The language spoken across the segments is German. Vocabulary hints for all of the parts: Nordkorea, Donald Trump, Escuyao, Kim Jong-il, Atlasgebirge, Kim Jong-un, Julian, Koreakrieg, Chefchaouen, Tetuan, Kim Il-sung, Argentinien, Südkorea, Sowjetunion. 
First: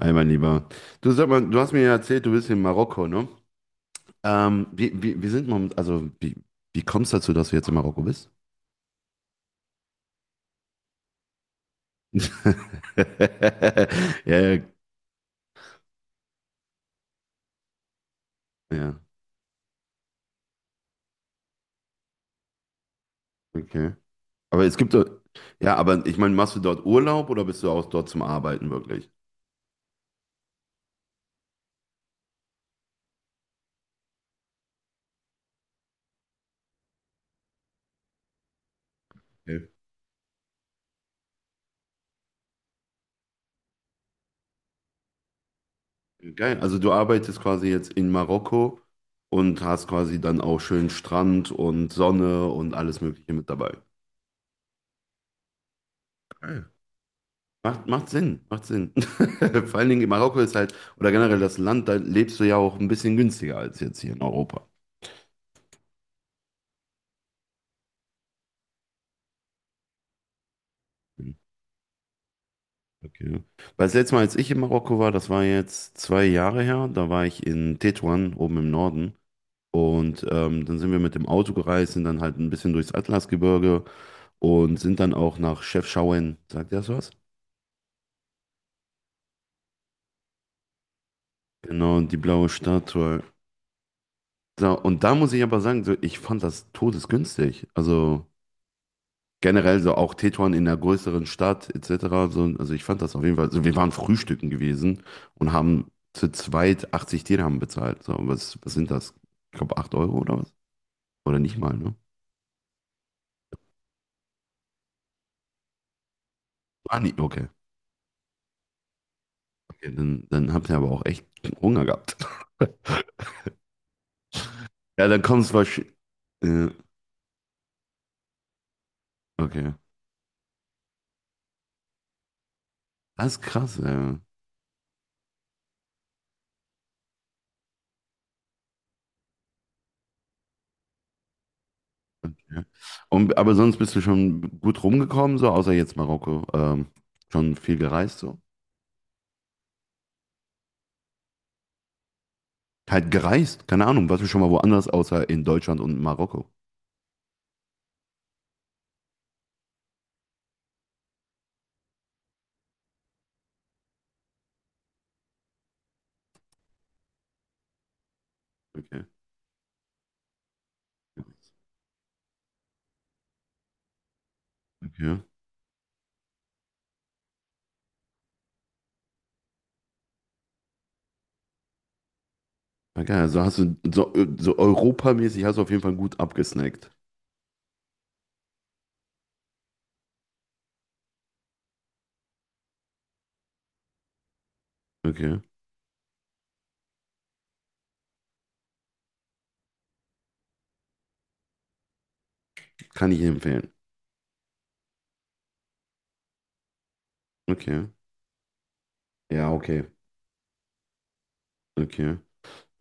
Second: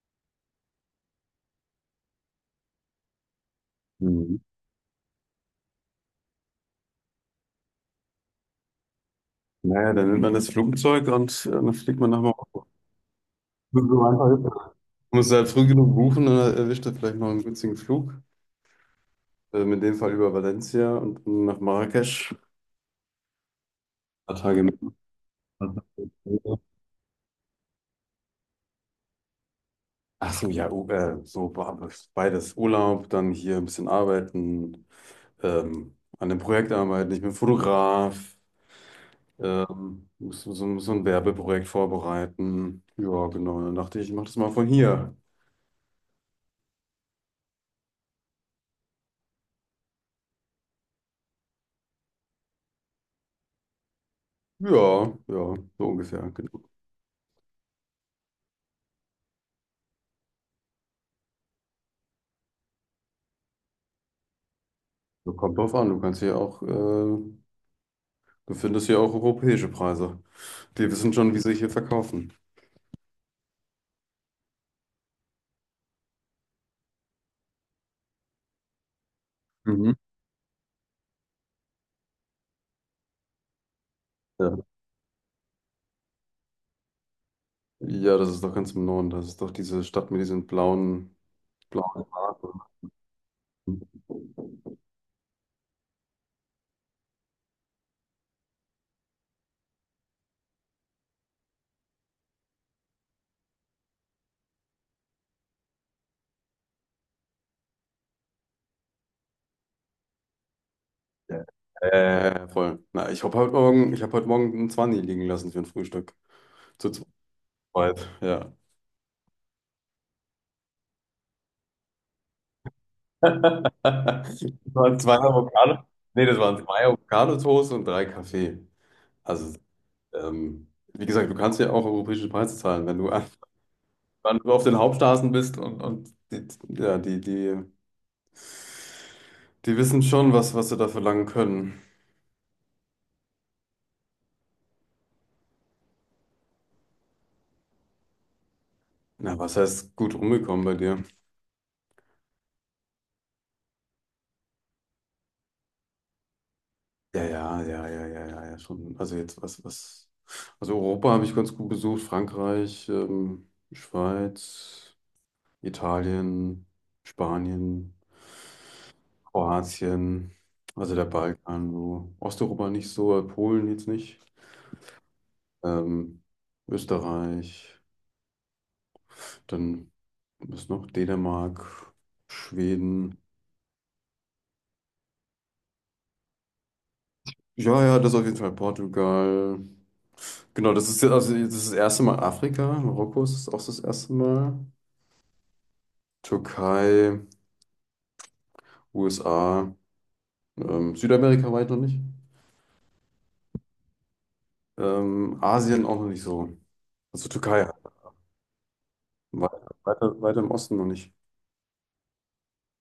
Hi, mein Lieber. Du sag mal, du hast mir ja erzählt, du bist in Marokko, ne? Mhm. Wie sind wir, also wie kommst du dazu, dass du jetzt in Marokko bist? Dann nimmt man das Flugzeug und dann fliegt man nach Marokko. Ja, Ist ja, das. Muss halt früh genug buchen, dann erwischt er vielleicht noch einen günstigen Flug. ja, In dem Fall über Valencia und dann nach Marrakesch. Ein okay. paar Tage Aber es mit. gibt, doch- ja, aber ich meine, machst du dort Urlaub oder bist du auch dort zum Arbeiten wirklich? Ach so, ja, beides. Urlaub, dann hier ein bisschen arbeiten, an dem Projekt arbeiten. Ich bin Fotograf, Okay. Muss so ein Werbeprojekt vorbereiten. Ja, genau. Dann dachte ich, ich mache das mal von hier. Geil. Also du arbeitest quasi jetzt in Marokko und hast quasi dann auch schön Strand und Sonne und alles Mögliche mit dabei. Ja, ja, so ungefähr, genau. Macht Sinn, macht Sinn. Vor allen Dingen in Marokko ist halt, oder generell das Land, da lebst du ja auch ein bisschen günstiger als jetzt hier in Europa. So, kommt drauf an, du kannst hier auch, du findest hier auch europäische Preise. Die wissen Hm, schon, wie sie sich hier verkaufen. okay. Weil das letzte Mal, als ich in Marokko war, das war jetzt zwei Jahre her, da war ich in Tetuan, oben im Norden. Mhm. Und dann sind wir mit dem Auto gereist, sind dann halt ein bisschen durchs Atlasgebirge Ja. und sind dann auch nach Chefchaouen. Sagt ihr das was? Ja, das ist doch ganz im Norden. Das ist doch diese Stadt mit diesen blauen, Genau, blauen und die blaue Haaren. Statue. So, und da muss ich aber sagen, so, ich fand das todesgünstig. Also generell so auch Tetuan in einer größeren Stadt etc. So, also ich fand das auf jeden Fall. Also wir waren frühstücken gewesen und haben zu zweit 80 Dirham bezahlt. So, was, was sind das? Ich glaube 8 Euro oder was? Oder Ja. nicht mal, ne? Voll. Na, ich habe heute Morgen einen 20 liegen lassen für ein Frühstück. Zu Ah, nee, okay. zweit, ja. Okay, dann, dann habt ihr aber auch echt Hunger gehabt. Das waren Ja, zwei dann kommst du Avocado. wahrscheinlich. Nee, das waren Äh, zwei Avocado-Toast und drei Kaffee. Also, okay. ähm, wie gesagt, du kannst ja auch europäische Preise zahlen, wenn du Das ist krass, ja. wenn du auf den Hauptstraßen bist und die, ja, die, die, die wissen schon, was sie da verlangen können. Okay. Und, aber sonst bist du schon gut rumgekommen, so außer jetzt Marokko. Schon viel gereist, so. Na, was heißt gut rumgekommen bei dir? Halt gereist, keine Ahnung, warst du schon mal woanders außer in Deutschland und Marokko? Ja, ja, ja, ja, ja, ja, ja, schon. Also jetzt, was. Also Europa habe ich ganz gut besucht, Frankreich, Schweiz, Italien, Spanien, Okay. Kroatien, also der Balkan, so. Osteuropa nicht so, Polen jetzt nicht. Okay. Ähm, Österreich. Dann was noch? Dänemark, Na Schweden. geil, also hast du so, so europamäßig hast du auf jeden Fall gut abgesnackt. Ja, ja, das auf jeden Fall. Portugal. Genau, das ist jetzt, also jetzt ist das erste Mal Afrika. Marokko ist auch das erste Mal. Okay. Türkei, USA, Südamerika weit noch nicht. Kann ich empfehlen. Asien auch noch nicht so. Also Türkei halt. Okay. Ja, okay. Weiter im Osten noch nicht. Okay.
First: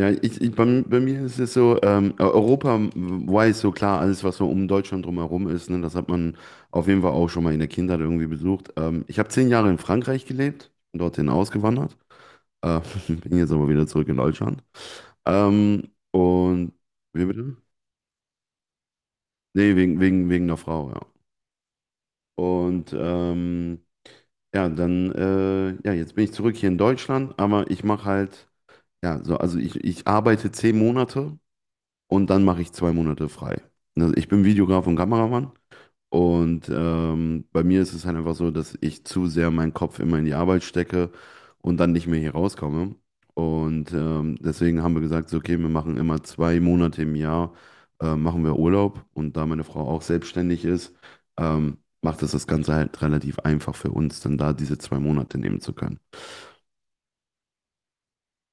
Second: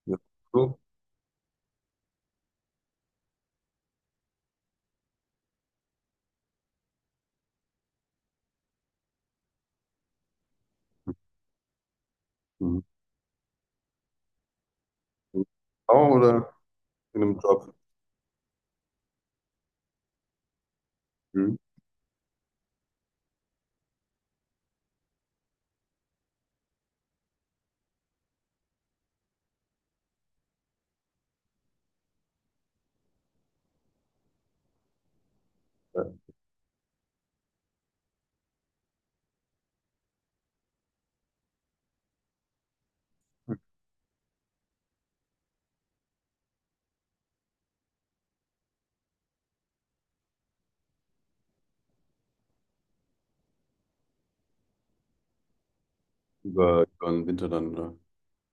Ja, Ja. ich, ich, So. bei, bei mir ist es so, Europa weiß so klar, alles, was so um Deutschland drumherum ist, ne, das hat man auf jeden Fall auch schon mal in der Kindheit irgendwie besucht. Ich habe 10 Jahre in Frankreich gelebt, bin dorthin ausgewandert, Mhm. äh, bin jetzt aber wieder zurück in Deutschland. Ähm, Auch oder und, in wie einem bitte? Job? Nee, wegen der Frau, ja. Mhm. Und ja, dann, ja, jetzt bin ich zurück hier in Deutschland, aber ich mache halt, ja, so, also ich arbeite 10 Monate und dann mache ich zwei Monate frei. Also ich bin Videograf und Kameramann Ja, und bei mir ist es halt einfach so, dass ich zu sehr meinen Kopf immer in die Arbeit stecke und dann nicht mehr hier rauskomme. Und deswegen haben wir gesagt, so, okay, wir machen immer zwei Monate im Jahr, machen wir Urlaub. Und da meine Frau auch selbstständig ist, macht es das Ganze halt relativ einfach für uns, dann da diese zwei Monate nehmen zu können. über, den Winter dann, oder?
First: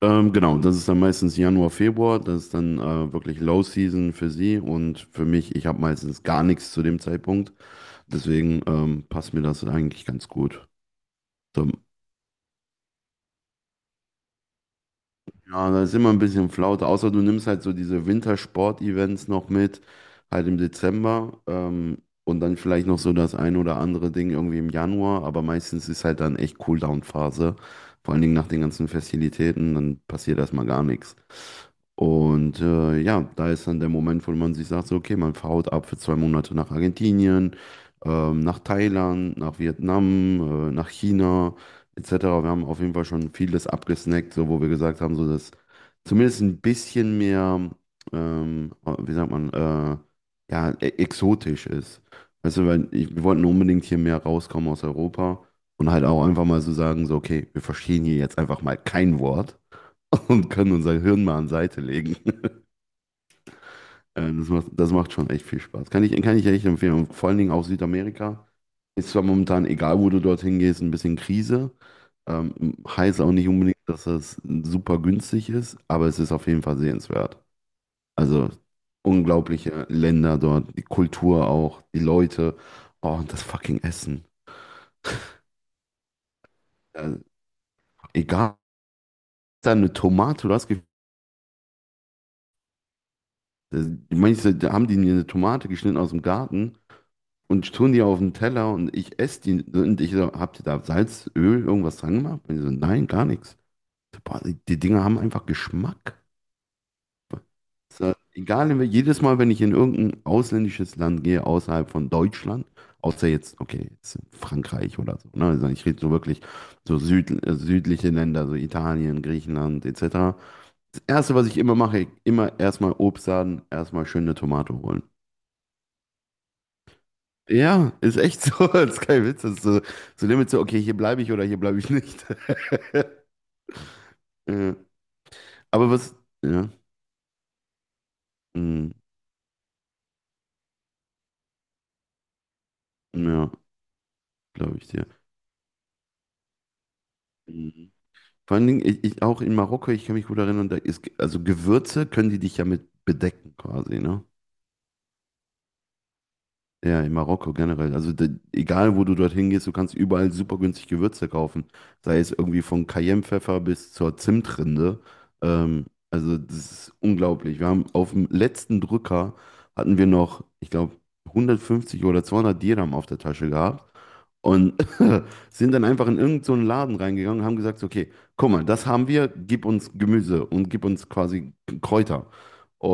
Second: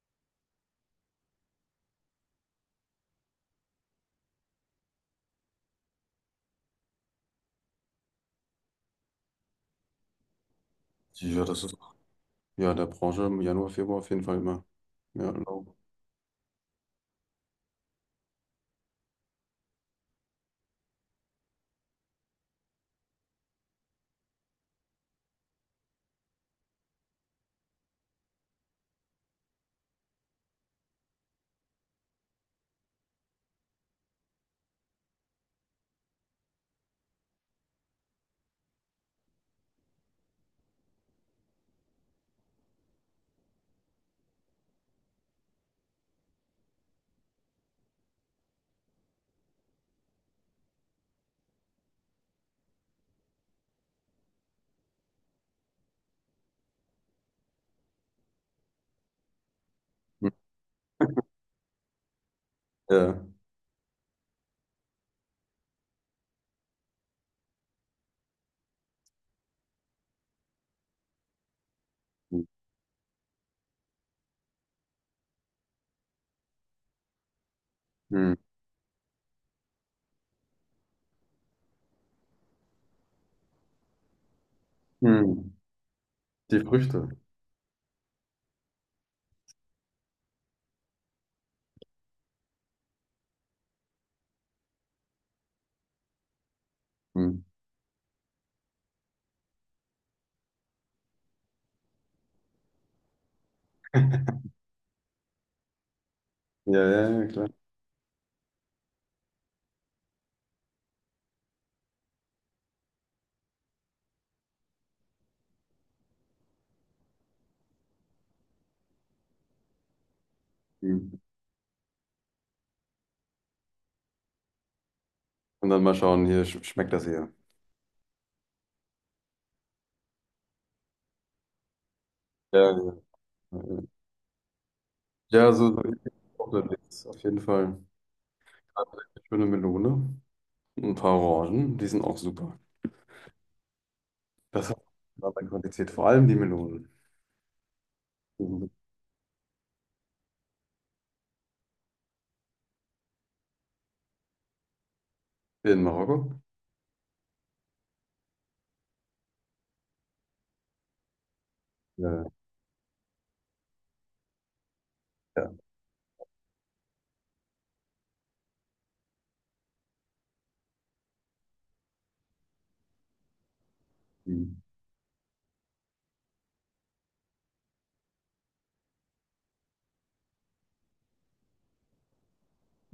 Genau, das ist dann meistens Januar, Februar, das ist dann wirklich Low Season für sie und für mich, ich habe meistens gar nichts zu dem Zeitpunkt, deswegen passt mir das eigentlich ganz gut. Ja, das So, ist. Ja, in der Branche im Januar, Februar auf jeden Fall immer. Ja, ja, Laub. da ist immer ein bisschen Flaute, außer du nimmst halt so diese Wintersport-Events noch mit, halt im Dezember und dann vielleicht noch so das ein oder andere Ding irgendwie im Januar, aber meistens ist halt dann echt Cooldown-Phase, vor allen Dingen nach den ganzen Festivitäten, dann passiert erstmal gar nichts. Und ja, da ist dann der Moment, wo man sich sagt, so, okay, man haut ab für zwei Monate nach Argentinien, nach Thailand, nach Vietnam, nach China etc. Wir haben auf jeden Fall schon vieles abgesnackt, so wo wir gesagt haben, so dass zumindest ein bisschen mehr, ähm, wie sagt man, ja, exotisch ist. Weißt du, weil ich, wir wollten unbedingt hier mehr rauskommen aus Europa und halt auch einfach mal so sagen, so, okay, wir verstehen hier jetzt einfach mal kein Wort Hm. und können unser Hirn mal an Seite legen. Ja. Das macht schon echt viel Spaß. Kann ich echt empfehlen. Und vor allen Dingen auch Südamerika. Ist zwar momentan, egal wo du dorthin gehst, ein bisschen Krise. Hm. Heißt auch nicht unbedingt, dass das super günstig ist, aber es ist auf jeden Fall sehenswert. Hm. Also unglaubliche Länder dort, die Kultur auch, die Leute, oh, und das fucking Essen. Hm. Die Früchte. Äh, egal, da eine Tomate, äh, manche da haben die mir eine Tomate geschnitten aus dem Garten Hm. und tun die auf den Teller und ich esse die und ich so, habt ihr da Salz, Öl, irgendwas dran gemacht? Und die so, nein, gar nichts. So, Boah, die Dinger haben einfach Geschmack. Ja, ja, ja, klar. So, egal, jedes Mal, wenn ich in irgendein ausländisches Land gehe, außerhalb von Deutschland, außer jetzt, okay, jetzt Frankreich oder so, ne? Also ich rede so wirklich südliche Länder, so Italien, Griechenland etc. Das Hm. Erste, was ich immer mache, immer erstmal Obstladen, erstmal schöne Tomate holen. Und dann mal schauen, hier sch schmeckt das hier. Ja, ist echt so, das ist kein Witz, das ist so, so Limit so, okay, hier bleibe ich oder hier bleibe ich nicht. Ja, ja, ja. Ja, Ja, so, so aber was, auch ja, unterwegs, auf jeden Fall. mm, Eine schöne Melone, ein paar Orangen, die sind auch super. ja, Das glaube hat ich dir. eine andere Qualität, vor allem die Melonen. Mm. Vor allen Mhm. Dingen, ich auch in Marokko, ich kann mich gut erinnern, da ist, also Gewürze können die dich ja mit bedecken quasi, ne? In Marokko? Ja, in Marokko generell. Also da, egal, wo du dorthin gehst, du kannst überall super günstig Gewürze kaufen. Sei Ja, es irgendwie von Cayennepfeffer bis zur Zimtrinde. ja. Also das ist unglaublich. Wir haben auf dem letzten Drücker hatten wir noch, ich glaube, 150 oder 200 Dirham auf der Tasche gehabt. Hm. Und sind dann einfach in irgendeinen so einen Laden reingegangen und haben gesagt, so, okay, guck mal, das haben wir, gib uns Gemüse und gib uns quasi Kräuter.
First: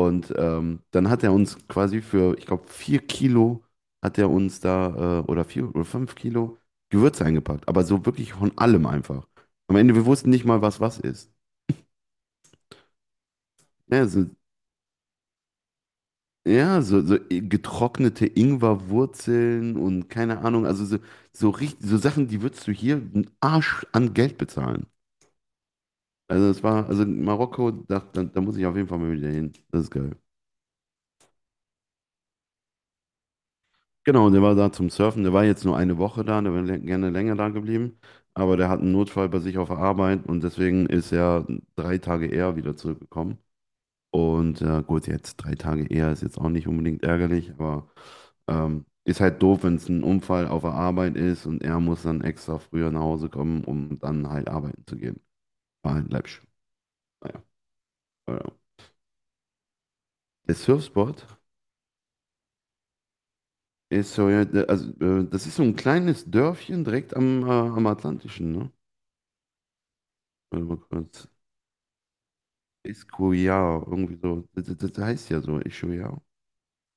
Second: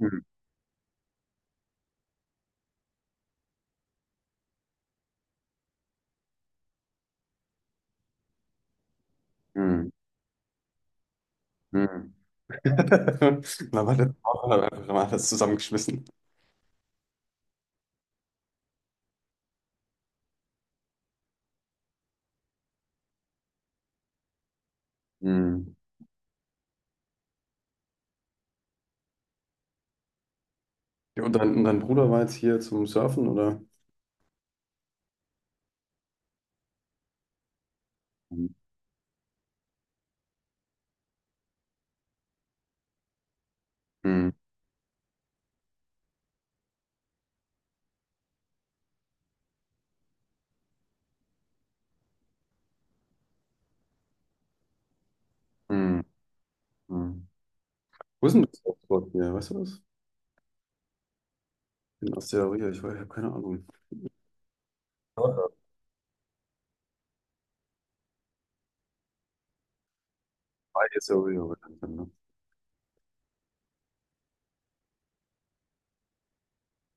Hm. Dann hat er uns quasi für, ich glaube, vier Kilo hat er uns da, oder vier oder fünf Kilo Gewürze eingepackt. Aber so wirklich von allem einfach. Am Hm. Ende, wir wussten nicht mal, was was ist. Hm. Man hat Ja, jetzt so, einfach mal alles zusammengeschmissen. ja, getrocknete Ingwerwurzeln und keine Ahnung, also so, so, richtig, so Sachen, die würdest du hier einen Arsch an Geld bezahlen. Mhm. Also es war, also Marokko, da muss ich auf jeden Fall mal wieder hin. Das ist geil. Ja, und dein Bruder war jetzt hier zum Surfen, oder? Genau, der war da zum Surfen. Der war jetzt nur eine Woche da, der wäre gerne länger da geblieben. Mhm. Aber der hat einen Notfall bei sich auf der Arbeit und deswegen ist er drei Tage eher wieder zurückgekommen. Mhm. Und gut, jetzt drei Tage eher ist jetzt auch nicht unbedingt ärgerlich, aber ist halt doof, wenn es ein Unfall auf der Arbeit ist und er muss dann extra früher nach Hause kommen, um dann halt arbeiten zu gehen. War Mhm. halt läppisch. Mhm. Naja. Wo ist Äh, denn das Surfboard hier? Weißt du das? Der Surfspot In Asteria, ich weiß, ich habe keine Ahnung. ist so, ja, das Oder? ist so ein kleines Dörfchen direkt am, am Atlantischen, ne? Warte mal Bei kurz. Asteria bekannt, ne? Escuyao, irgendwie so. Das heißt ja so, Escuyao.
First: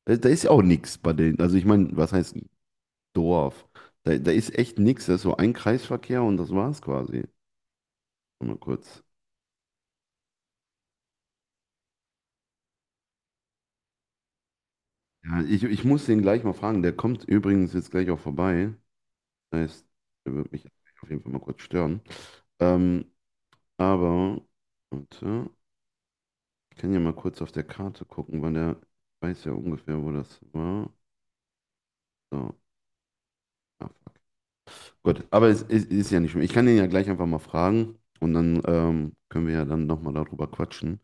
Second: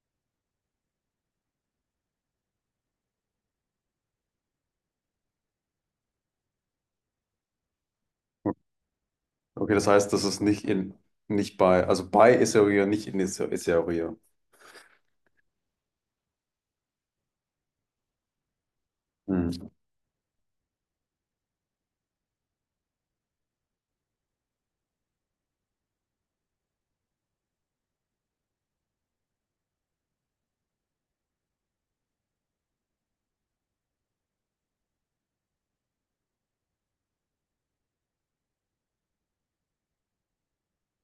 Da ist ja auch nichts bei denen. Also ich meine, was heißt Dorf? Da ist echt nichts. Das ist so ein Kreisverkehr und das war's quasi. Mal kurz. Okay, das heißt, das ist nicht bei, also bei Asteria, nicht in Asteria. Ja, ich muss den gleich mal fragen. Der kommt übrigens jetzt gleich auch vorbei. Das Mhm. heißt, der wird mich auf jeden Fall mal kurz stören. Ähm, aber, warte, ich kann ja mal kurz auf der Karte gucken, weil der weiß ja ungefähr, wo das war. So, ah, fuck. Gut, aber es ist ja nicht schlimm. Ich kann den ja gleich einfach mal fragen und dann können wir ja dann nochmal darüber quatschen.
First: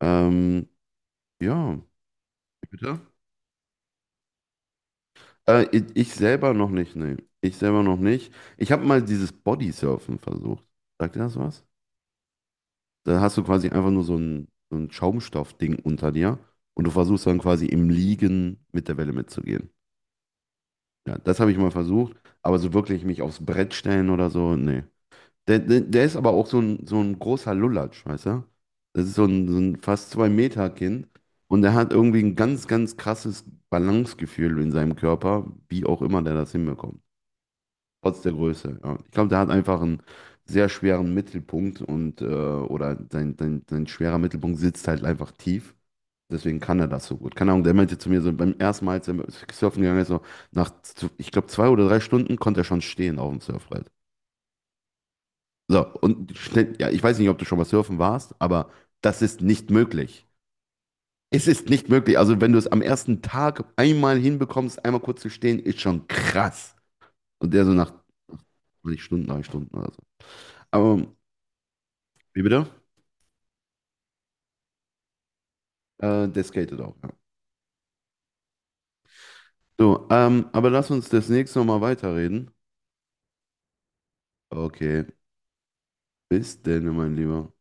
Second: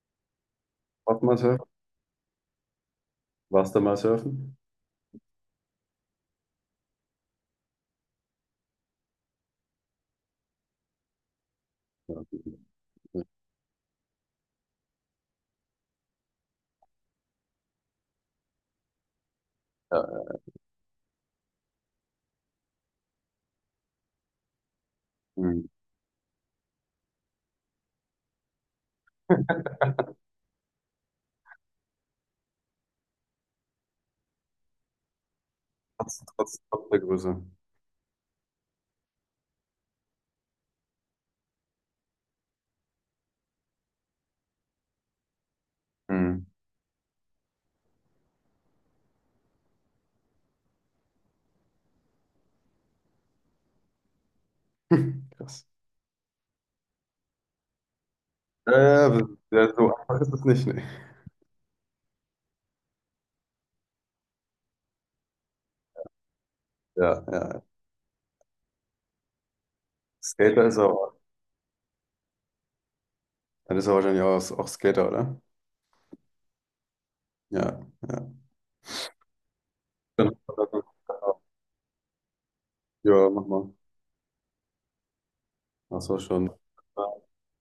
Ähm, Warst du mal surfen? ja, bitte. Warst du mal surfen? Ich selber noch nicht, nee. Ich selber noch nicht. Ich habe mal dieses Bodysurfen versucht. Sagt dir das was? Ja, Da hast du quasi einfach nur so ein Schaumstoffding unter dir und du versuchst dann quasi im Liegen mit der Welle mitzugehen. ja, ja. Ja, das habe ich mal versucht, aber so wirklich mich aufs Brett stellen oder so, nee. Der, Mhm. der, der ist aber auch so ein großer Lulatsch, weißt du? Das ist so ein fast 2 Meter Kind und der hat irgendwie ein ganz, ganz krasses Balancegefühl in seinem Körper, wie auch immer der das Trotz der hinbekommt. Größe. Trotz der Größe. Ja. Ich glaube, der hat einfach einen sehr schweren Mittelpunkt und oder sein schwerer Mittelpunkt sitzt halt einfach tief. Mhm. Deswegen kann er das so gut. Keine Ahnung, der meinte zu mir so beim ersten Mal, als er surfen gegangen ist, so ich glaube, zwei oder drei Stunden konnte er schon stehen auf dem Surfbrett. Krass. So, und schnell, ja, ich weiß nicht, ob du schon mal surfen warst, aber Ja, das ja, ist ja, nicht so einfach möglich. ist es nicht, ne? Es ist nicht möglich. Also, wenn du es am ersten Tag einmal hinbekommst, einmal kurz zu stehen, ist schon krass. Ja. Und Ja, der so nach, weiß nicht Stunden, drei Stunden oder so. Skater ist er. Aber, wie bitte? Dann ist er wahrscheinlich auch Skater, oder? Der skatet auch, ja. Ja, ja. So, Dann- aber lass uns das nächste Mal weiterreden. ja, mach mal. Okay, Ach so, schon. bis denn, mein Lieber.